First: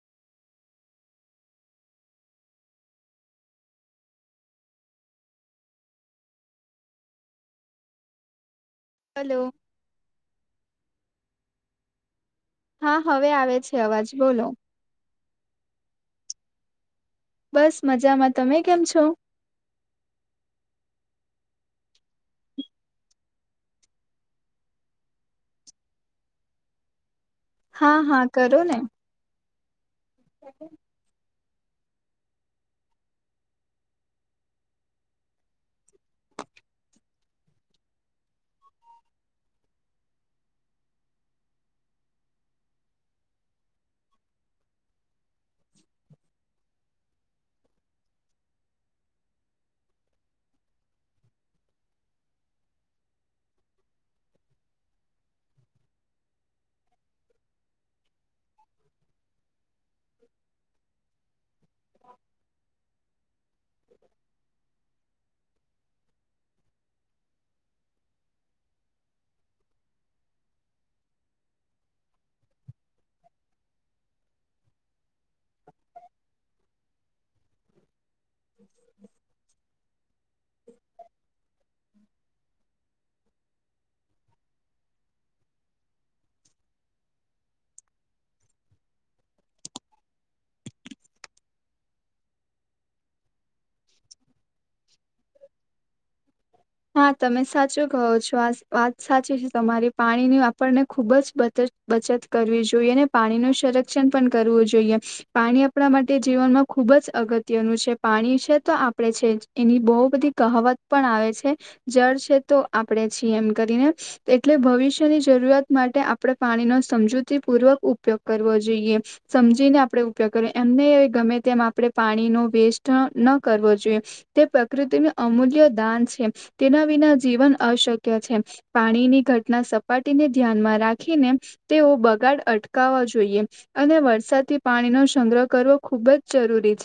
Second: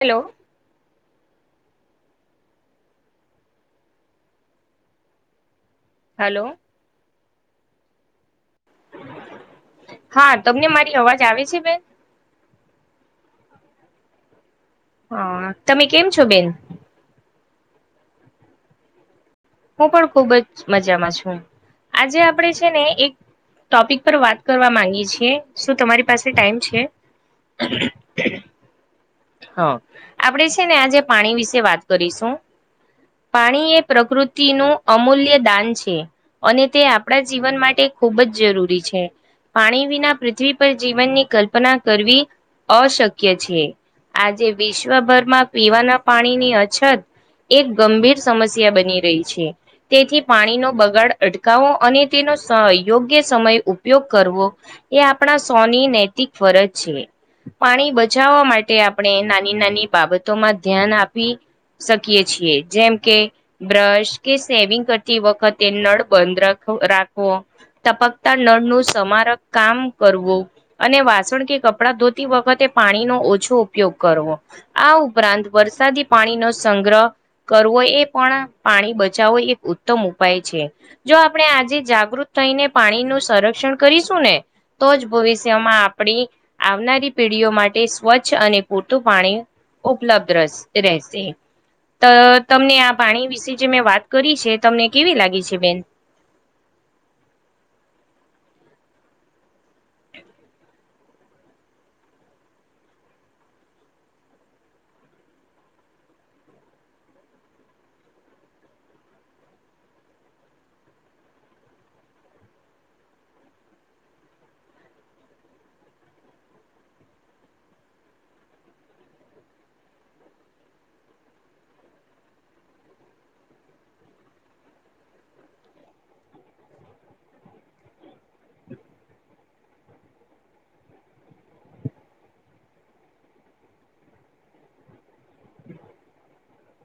Hello hello hello હા તમને મારી અવાજ આવે છે બેન? હા હવે આવે છે અવાજ બોલો. હા તમે કેમ છો બેન? બસ મજામાં તમે કેમ છો? હું પણ ખુબ જ મજામાં છું આજે આપણેે છે ને એક ટોપિક પર વાત કરવા માંગી છીએ શું તમારી પાસે ટાઈમ છે? હા હા કરો ને હા આપણેે છે ને આજે પાણી વિશે વાત કરીશું. પાણી એ પ્રકૃતિનું અમૂલ્ય દાન છે અને તે આપણા જીવન માટે ખુબ જ જરૂરી છે. પાણી વિના પૃથ્વી પર જીવનની કલ્પના કરવી અશક્ય છીએ આજે વિશ્વભરમાં પીવાના પાણીની અછત એક ગંભીર સમસ્યા બની રહી છે તેથી પાણી ની યોગ્ય સમય ઉપયોગ કરવો એ આપણા સૌની નૈતિક ફરજ છે. પાણી બચાવવા માટે આપણે નાની નાની બાબતોમાં ધ્યાન આપી શકીએ છીએ જેમ કે બ્રશ કે સેવિંગ વખતે નળ બંધ રાખવો ટપકતા નળ નું સમારક કામ કરવ અને વાસણ કે કપડા ધોતી વખતે પાણી ન છો ઉપયોગ કરવો આ ઉપરાંત વરસાદી પાણી નો સંગ્રહ કરવો એ પણ પાણી બચાવો એક ઉત્તમ ઉપાય છે જો આપણે આજે જાગૃત થઈને પાણી નું સંરક્ષણ કરીશું ને તો જ ભવિષ્યમાં આપણી આવનારી પી માટે સ્વચ્છ અને પૂરતું પાણી ઉપલબ્ધ રહેશે તો તમને આ પાણી વિશે જે મેં વાત કરી છે તમને કેવી લાગી છે બેન હા તમે સાચો કહો છો આ વાત સાચી છે તમારી પાણીની વારને ખુબ જ બદલ બચત કરવી જોઈએ અને પાણી ન સંરક્ષણ પણ કરવું જોઈએ પાણી આપણા માટે જીવનમાં ખુબ જ અગત્યનું છે પાણી છે તો આપણેે છે એની બહુ બધી કહાવત પણ આવે છે જળ છે તો આપણેે છી એમ કરીને એટલે ભવિષ્યની જરૂરત માટે આપણે પાણી સમજૂ પૂર્વક ઉપયોગ કરવો જોઈએ સમજીને આપણે ઉપયોગ કરી એમને ગમે તેમ આપણે પાણીનો વેસ્ટ ન કરવો જોઈએ તે પ્રકૃતિનું અમૂલ્ય દાન છે તેના વિના જીવન અશક્ય છે પાણીની ઘટના સપાટીને ધ્યાનમાં રાખીને તેઓ બગાડ અટકાવવા જોઈએ અને વરસાદ થી પાણીનોો સંગ્રહ કરવો ખુબ જ જરૂરી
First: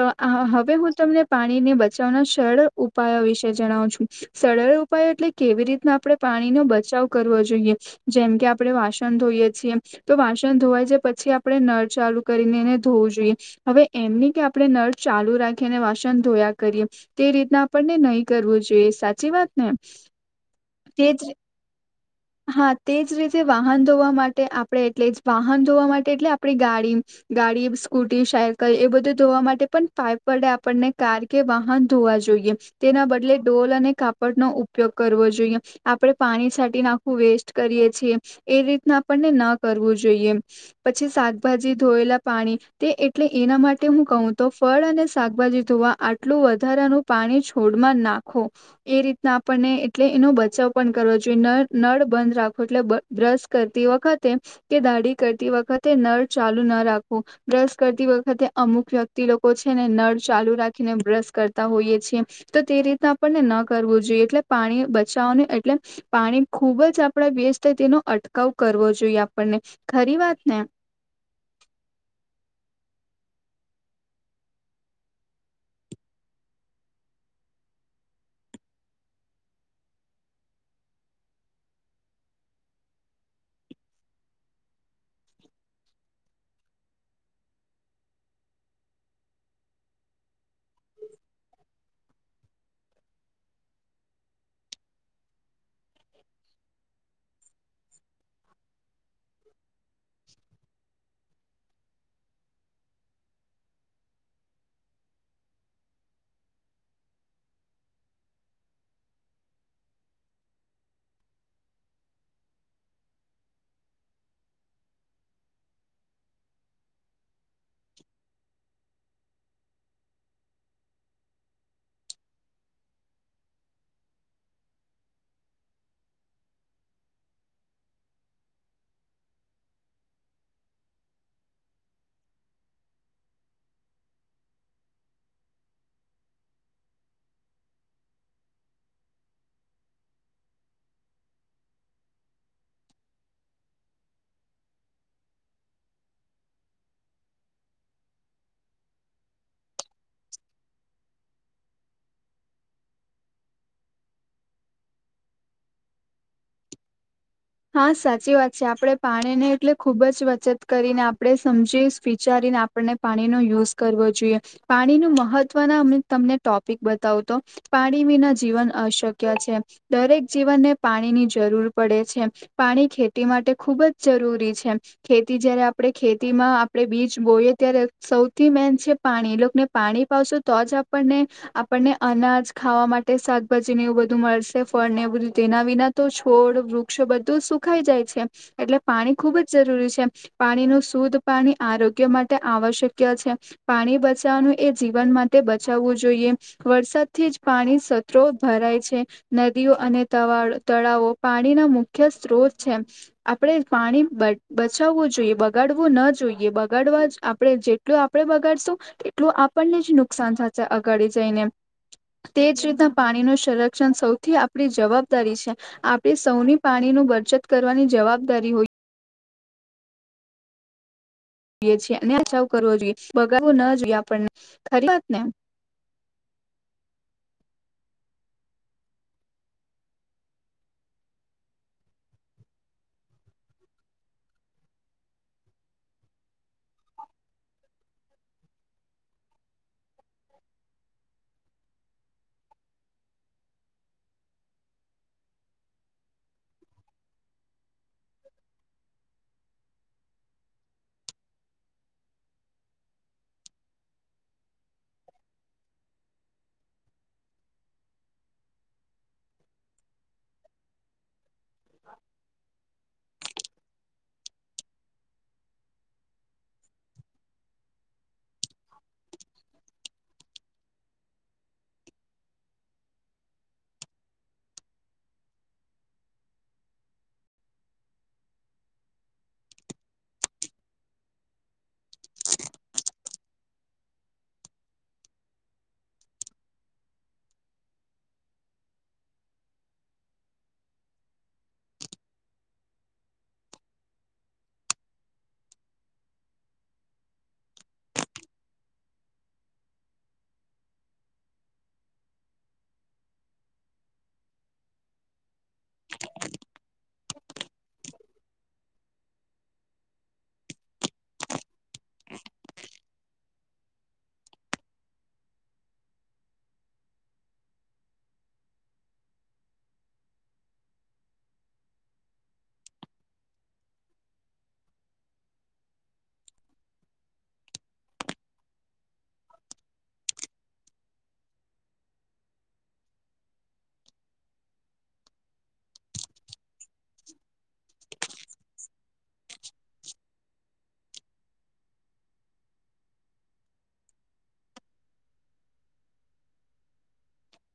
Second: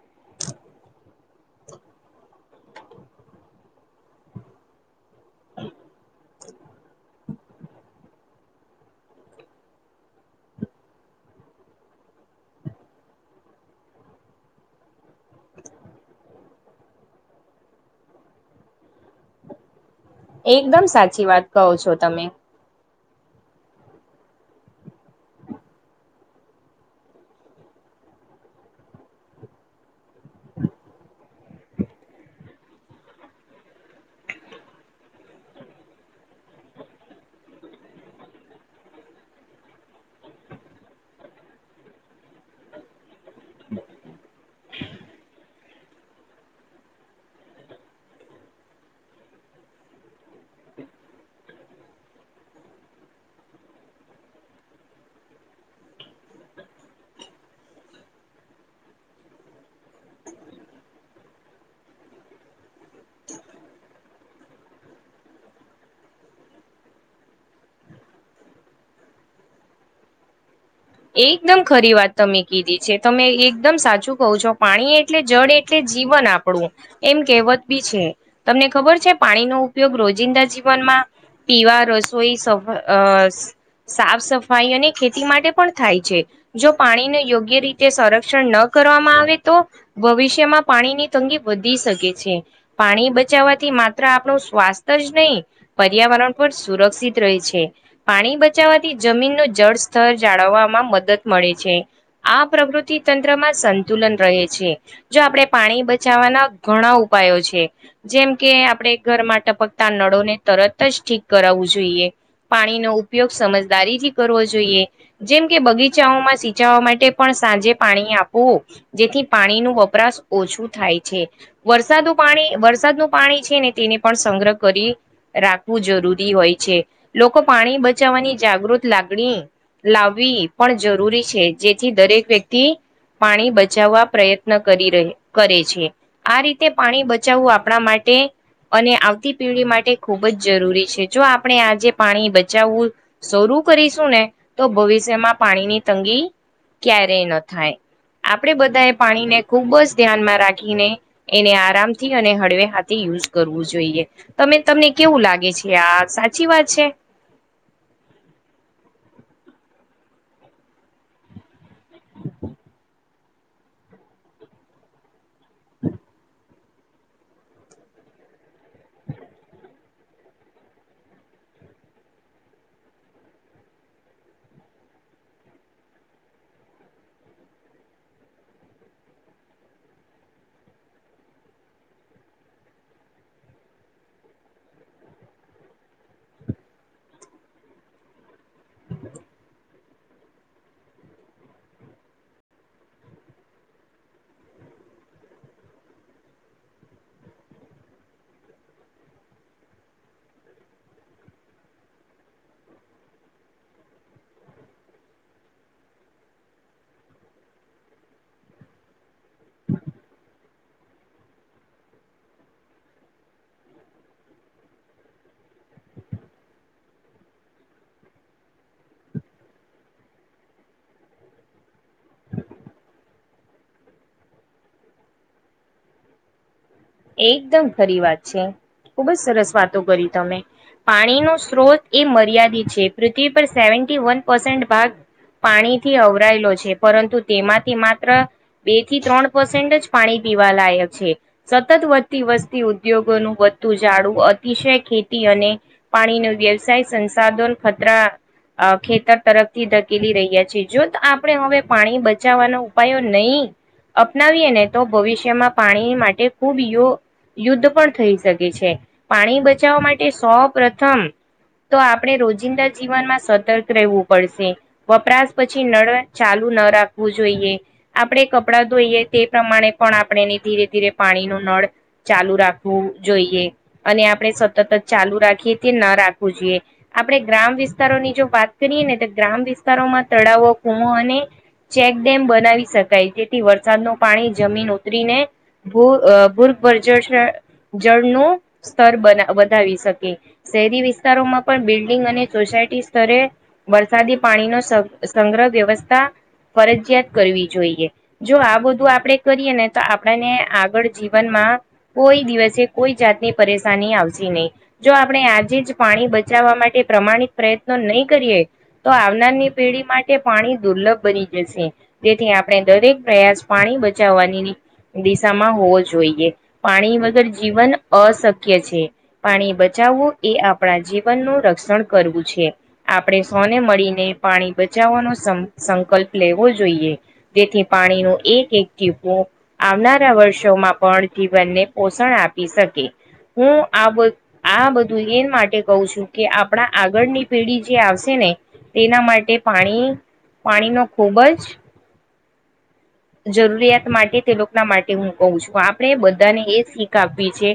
તો હવે હું તમને પાણીને બચાવના સરળ ઉપાયો વિશે જણાવ છું સરળ ઉપાય એટલે કેવી રીતના આપણે પાણીનોો બચાવ કરવો જોઈએ જેમ કે આપણે વાસણ છ તો વાસણ ધોવાય છે પછી આપણે નળ ચાલુ કરીને એને ધોવું જોઈએ હવે આપણે નળ ચાલુ રાખી અને વાસન ધોયા કરીએ તે રીતના આપણને નહીં કરવું જોઈએ સાચી વાત ને એકદમ તે સાચી જ વાત કહો છો તમે હા તેજ રીતે વાહન ધોવા માટે આપણે એટલે વાહન ધોવા માટે એટલે આપણી ગાડી ગાડી સ્કૂટી બધ ધોવા માટે પાપ વડે આપને કાર કે વાહન ધોવા જોઈએ તેના બદલે ડોલ અને કાપડ નો ઉપયોગ કરવો જોઈએ આપણે પાણી સા નાખ વેસ્ટ કરીએ છીએ એ રીતના આપણને ન કરવું જોઈએ પછી શાકભાજી ધો પાણી એટલે એના માટે હું કહું તો ફળ અને શાકભાજી જોવા આટલું વધારાનું પાણી છોડમાં નાખો એ રીતના આપણને એટલે એનો બચાવ પણ કરવો જોઈએ ન નળ બંધ રાખો એટલે બ્રશ કરતી વખતે કે દાઢી કરતી વખતે નળ ચાલુ રાખું બ્રશ કરતી વખતે અમુક વ્યક્તિ લોકો છે ને નળ ચાલુ રાખીને બ્રશ કરતા હો હોઈ છે તો તે રીતના આપણને ન કરવું જોઈએ એટલે પાણી બચાવવાનું એટલે પાણી ખુબ જ આપડા વ્યસ્ત તેનો અટકાવ કરવો જોઈએ આપણને ખરી વાત ને એકદમ ખરી વાત તમે કીધી છે તમે એકદમ સાચું કહો છો પાણી એટલે જળ એટલે જીવન આપણું એમ કહેવત બી છે તમને ખબર છે પાણીનો ઉપયોગ રોજિંદા જીવનમાં પીવા રસોઈ સફ અ સાફ સફાઈ અને ખેતી માટે પણ થાય છે. જો પાણીને યોગ્ય રીતે સંરક્ષણ ન કરવામાં આવે તો ભવિષ્યમાં પા ણી ની તંગી વધી શકે છે. પાણી બચાવવાથી માત્ર આપણું સ્વાસ્થ્ય જ નહી પર્યાવરણ પર સુરક્ષિત રહે છે. પાણી બચાવવાથી જમીન નું જળસ્તર જાળવવા મદદ મળે છે આ પ્રવૃતિ તંત્રમાં સંતુલન રહે છે જો આપણે પાણી બચાવવાના ઘણા ઉપાયો છે જેમ કે આપણે ઘરમાં ટપકતા નળોને તરત જ ઠીક કરાવવું જોઈએ. પાણીનો ઉપયોગ સમજદારીથી કરવો જોઈએ જેમ કે બગીચાઓમાં સિંચાવા માટે પણ સાંજે પાણી આપવુ જેથી પાણી નું વપરાશ ઓ છો થાય છે વરસાદનું પાણી વરસાદનું પાણી છે ને તેને પણ સંગ્રહ કરી રા રાખવું જરૂરી હોય છે લોકો પાણી બચાવવાની જાગૃત લાગણી લાવવી પણ જરૂરી છે જેથી દરેક વ્યક્તિ પાણી બચાવવા પ્રયત્ન કરી કરે છે આ રીતે પાણી બચાવવું આપણા મા ટે અને આવતી પીઢી માટે ખૂબ જ જરૂરી છે જો આપણે આજે પાણી બચાવવું શરૂ કરીશું ને તો ભવિષ્યમાં પાણીની તંગી ક્યારેય ન થાય. આપણે બધાએ પાણીને ખુબ જ ધ્યાનમાં રાખીને એને આરામથી અને હળવે હાથી યુઝ કરવું જોઈએ. તમે તમને કેવું લાગે છે આ સાચી વાત છે? હા સાચી વાત છે આપડે પાણીને એટલે ખુબ જ બચત કરીને આપડણે સમજ જે વિચારીને આપણને પાણીનો યુઝ કરવો જોઈએ. પાણી નું મહત્વના તમને ટો પિક બતાવ તો પાણી વિના જીવન અશક્ય છે. દરેક જીવનને પાણીની જરૂર પડે છે. પાણી ખેતી માટે ખુબ જ જરૂરી છે. ખેતી જ્યાંરે આપણે ખેતીમાં આપડે બીજ બોયે ત્યારે સૌથી મેન છે પાણી એલોકને પાણી પાવશો તો જ આપણને આપને અના જ ખાવા માટે શાકભાજી ને એવું બધું મળશે ફળ ને એવું બધું તેના વિના તો છોડ વૃક્ષ બ ધું સુખાઈ જાય છે. એટલે પાણી ખુબ જ જરૂરી છે. પાણીનું શુદ્ધ પાણી આરોગ્ય માટે આવશક છે. પાણી બચાવવાનું એ જીવન માટે બચાવવું જોઈએ. વરસાદથી પાણી સત્રો ભરાય છે. નદીઓ અને તવા તળાવો પાણીના મુ ખ્ય સ્ત્રોત છે. આપણે પાણી બ બચાવવું જોઈએ બગાડવું ન જોઈએ. બગાડવું આપણે જેટલું આપણે બગાડશું એટલું આપણને જ નુકસાન થસે અગાડી જઈને. તેજ રીતના પાણી નું સંરક્ષણ સૌથી આપણી જવાબદારી છે. આપણી સૌની પાણીનું બચત કરવાની જવાબદારી હોય છીએ અને બચાવ કરવો જોઈએ બગાડવો ના જોઈએ આપણને ખરી વાત ને એકદમ ખરી વાત છે. ખુબ જ સરસ વાતો કરી તમે. પાણી નો સ્ત્રોત એ મર્યાદિત છે. પૃથ્વી પર સેવેન્ટી વન પસેન્ટ ભાગ પાણીથી અવરાયેલો છે. પરંતુ તેમાંથી માત્ર બે થી ત્રણ પર્સેન્ટ જ પાણી પીવા લાયક છે. સતત વધતી વસતી ઉદ્યોગોનું વધતું જાડું અતિશય ખેતી અને પાણી નું વ્ય વસાય સંસાધન ખતરા અ ખેતર તરફથી ધકેલી રહ્યા છીએ જો ત આપણે હવે પાણી બચાવવાનો ઉપાયો નહી અપનાવીએ ને તો ભવિષ્યમાં પાણી માટે ખૂબ યુ યુદ્ધ પણ થઈ શકે છે. પાણી બચાવવા માટે સૌ પ્રથમ તો આપણે રોજિંદા જીવનમાં સતર્ક રહેવું પડશે. વપરાશ પછી નળ ચાલુ ન રાખવું જોઈએ. આપણે કપડા ધોઈએ તે પ્રમાણે પણ આપણેને ધીરે ધીરે પાણી નું નળ ચાલુ રાખવું જોઈએ. અને આપણે સતત જ ચાલુ રાખીએ તે ન રાખવું જોઈએ. આપણે ગ્રામ વિસ્તારો ની જો વાત કરીએ ને તો ગ્રામ વિસ્તારોમાં તળાવો કુમો અને ચેકડેમ બનાવી શકાય તેથી વરસાદ નું પાણી જમીન ઉતરીને ભૂ ભૂર્ગ બર્જર છે જળ નું સ્તર બના વધાવી શકે શહેરી વિસ્તારોમાં પણ બિલ્ડિંગ અને સોસા સોસાયટી સ્તરે વરસાદી પાણી નો સ સંગ્રહ વ્યવસ્થા ફરજિયાત કરવી જોઈએ જો આ બધું આપળે કરીએને તો આપળાને આગળ જીવનમાં કોઈ દિવસે કોઈ જાતની પરેશાની આવશે નઈ જો આપળે આ- તેજ પાણી બચાવા માટે પ્રમાણિત પ્રયત્નો નઈ કરીએ તો આવનારની પેઢી માટે પાણી દુર્લભ બની જશે તેથી આપળે દરેક પ્રયાસ પાણી બચાવાનીની દી- તામાં હોવો જોઈએ પાણી વગર જીવન અશક્ય છે પાણી બચાવું- એ આપળા જીવનનું રક્ષણ કરવું છે આપળે સોને મળીને પાણી બચાવાનો- સં-સંકલ્પ લેવો જોઈએ જેથી પાણીનો એક એક ટીપું આવનાર વર્ષોમાં પણ જીવનને પોષણ આપી શકે હું આબ-આ બધું એ માટે કઉ છું કે આપળા આગળની પેઢી જે આવશે ને- તેના માટે પાણી-પાણીનો ખૂબ જ જરૂરિયાત માટે તે લોકના માટે હું કઉ છું આપળે એ બધાને એ શીખ આપવી છે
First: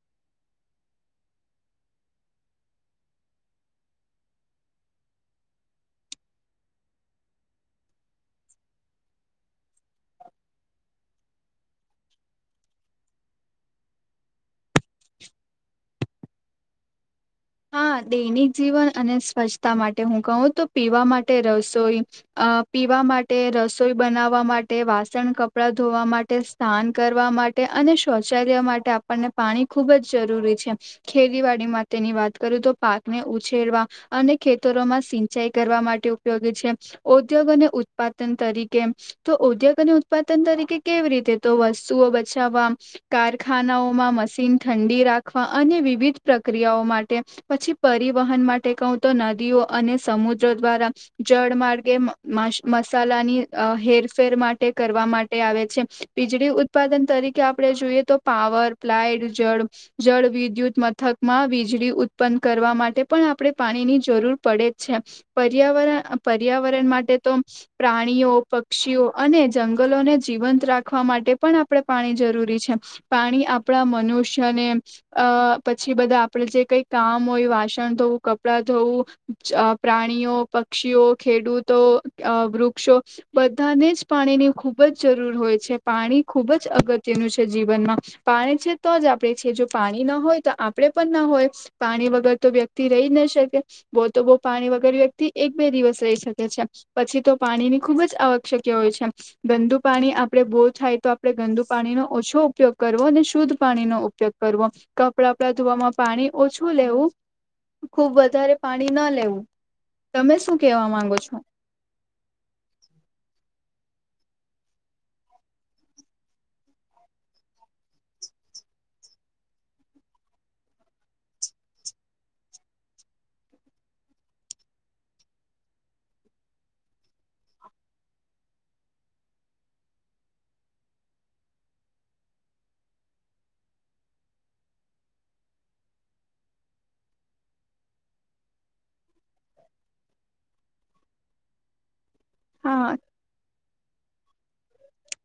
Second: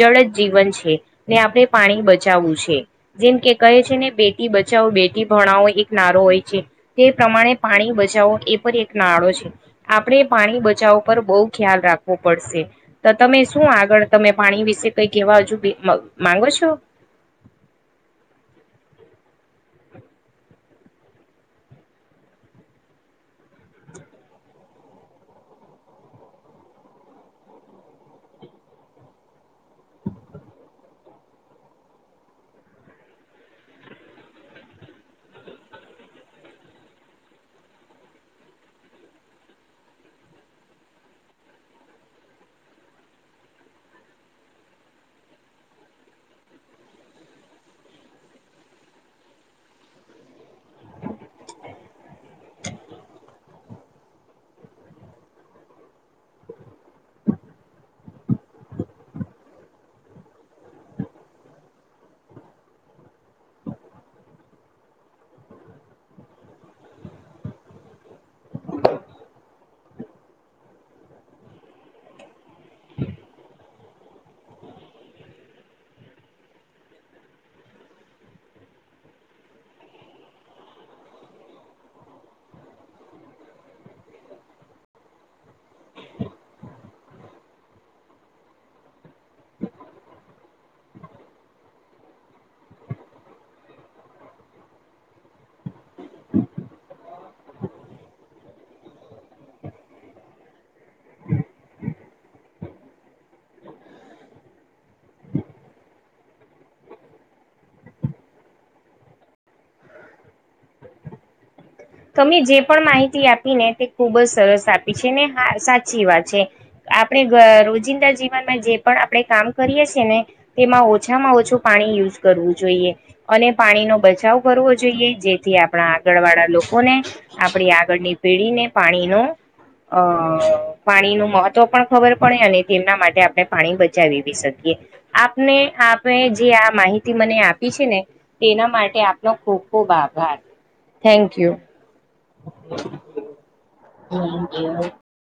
જળજ જીવન છે ને આપળે એ પાણી બચાવવું છે જેમ કે કહે છેને બેટી બચાઓ બેટી ભણાવો એક નારો હોય છે તે પ્રમાણે પાણી બચાવો એ પર એક નારો છે આપળે એ પાણી બચાવ ઉપર બઉ ખ્યાલ રાખવો પળશે તો તમે શું આગળ તમે પાણી વિશે કંઈ કેવા હજુબી મ માંગો છો? હા દૈનિક જીવન અને સ્વચ્છતા માટે હું કહું તો પીવા માટે રસોઈ અ પીવા માટે, રસોઈ બનાવા માટે, વાસણ કપળા ધોવા માટે, સ્નાન કરવા માટે અને સૌચાલ્ય માટે આપણને પાણી ખુબજ જરૂરી છે. ખેતીવાળી માટેની વાત કરું તો પાકને ઉછેરવા અને ખેતરોમાં સિંચાઈ કરવા માટે ઉપયોગી છે. ઔધ્યો ગો ને ઉત્પાદન તરીકે એમ તો ઉદ્યોગોને ઉત્પાદન તરીકે કેવી રીતે તો વસ્તુઓ બચા વવા કારખાનાઓમાં મશીન ઠંડી રાખવા અને વિવિધ પ્રક્રિયાઓમા ટે પછી પરિવહન માટે કઉતો નદીઓ અને સમુદ્ર દ્વારા જળ માર્ગે મસ મસાલાની અ હેરફેર માટે કરવા માટે આવે છે વીજળી ઉત્પાદન તરીકે આપળે જોઈએ તો પાવર પ્લાઈડ, જળ, જળ વિદ્યુત મથકમાં વીજળી ઉત્પન્ન કરવા માટે પણ આપળે પાણીની જરૂર પળેજ છે પર્યાવરણ-પર્યાવરણમાં માટે તો પ્રાણીઓ પક્ષીઓ અને જંગલોને જીવંત રાખવા માટે પણ આપળે પા પાણી જરૂરી છે. પાણી આપળા મનુષ્યને એમ અ પછી બધા આપળે જે કઈ કામ હોય, વાસણ ધોઉ, કપળા ધોઉ, અ પ્રાણીઓ, પક્ષીઓ, ખેડૂતો અ વૃક્ષો બધાને જ પાણીની ખૂબ જ જરૂર હોય છે. પાણી ખૂબ જ અગત્યનું છે જીવનમાં. પાણી છે તો જ આપડે છે જો પાણી ન હોય તો આપડે પણ ન હોય. પાણી વગર તો વ્યક્તિ રહી જ ના શકે. બો તો બો વ્યક્તિ પાણી વગર એક બે દિવસ રહી શકે છે. પછી તો પાણીની ખુબજ આવક શ્યક હોય છે. ગંદુ પાણી આપળે બો થાય તો આપડે ગંદુ પાણી પાણીનો ઓછો ઉપયોગ કરવો ને શુધ પાણી નો ઉપયોગ કરવો. કપડાં બપડા ધોવામાં પાણી ઓછું લેવુ ખૂબ વધારે પાણી ન લેવું. તમે શું કેવા માંગો છો? તમે જે પણ માહિતી આપી ને તે ખુબ જ સરસ આપી છેને હા સાચી વાત છે. આપળે ગ રોજિંદા જીવનમાં જે પણ આપળે કામ કરીએ સીએને તેમાં ઓછામાં ઓછું પાણી યુઝ કરવું જોઈએ અને પાણીનો બચાવ કરવો જોઈએ જેથી આપડા આગળવાળા લોકો કોને આપડી આગળની પેઢીને પાણીનો અ પાણીનું મહત્વ પણ ખબર પડે અને તેમના માટે આપડે પાણી બચાવી શક એ. આપને આપણે જે આ માહિતી આપી છે ને તેના માટે આપણો ખૂબ ખૂબ ઓ બાપા થૅન્ક યૂ. હા [unintelligible]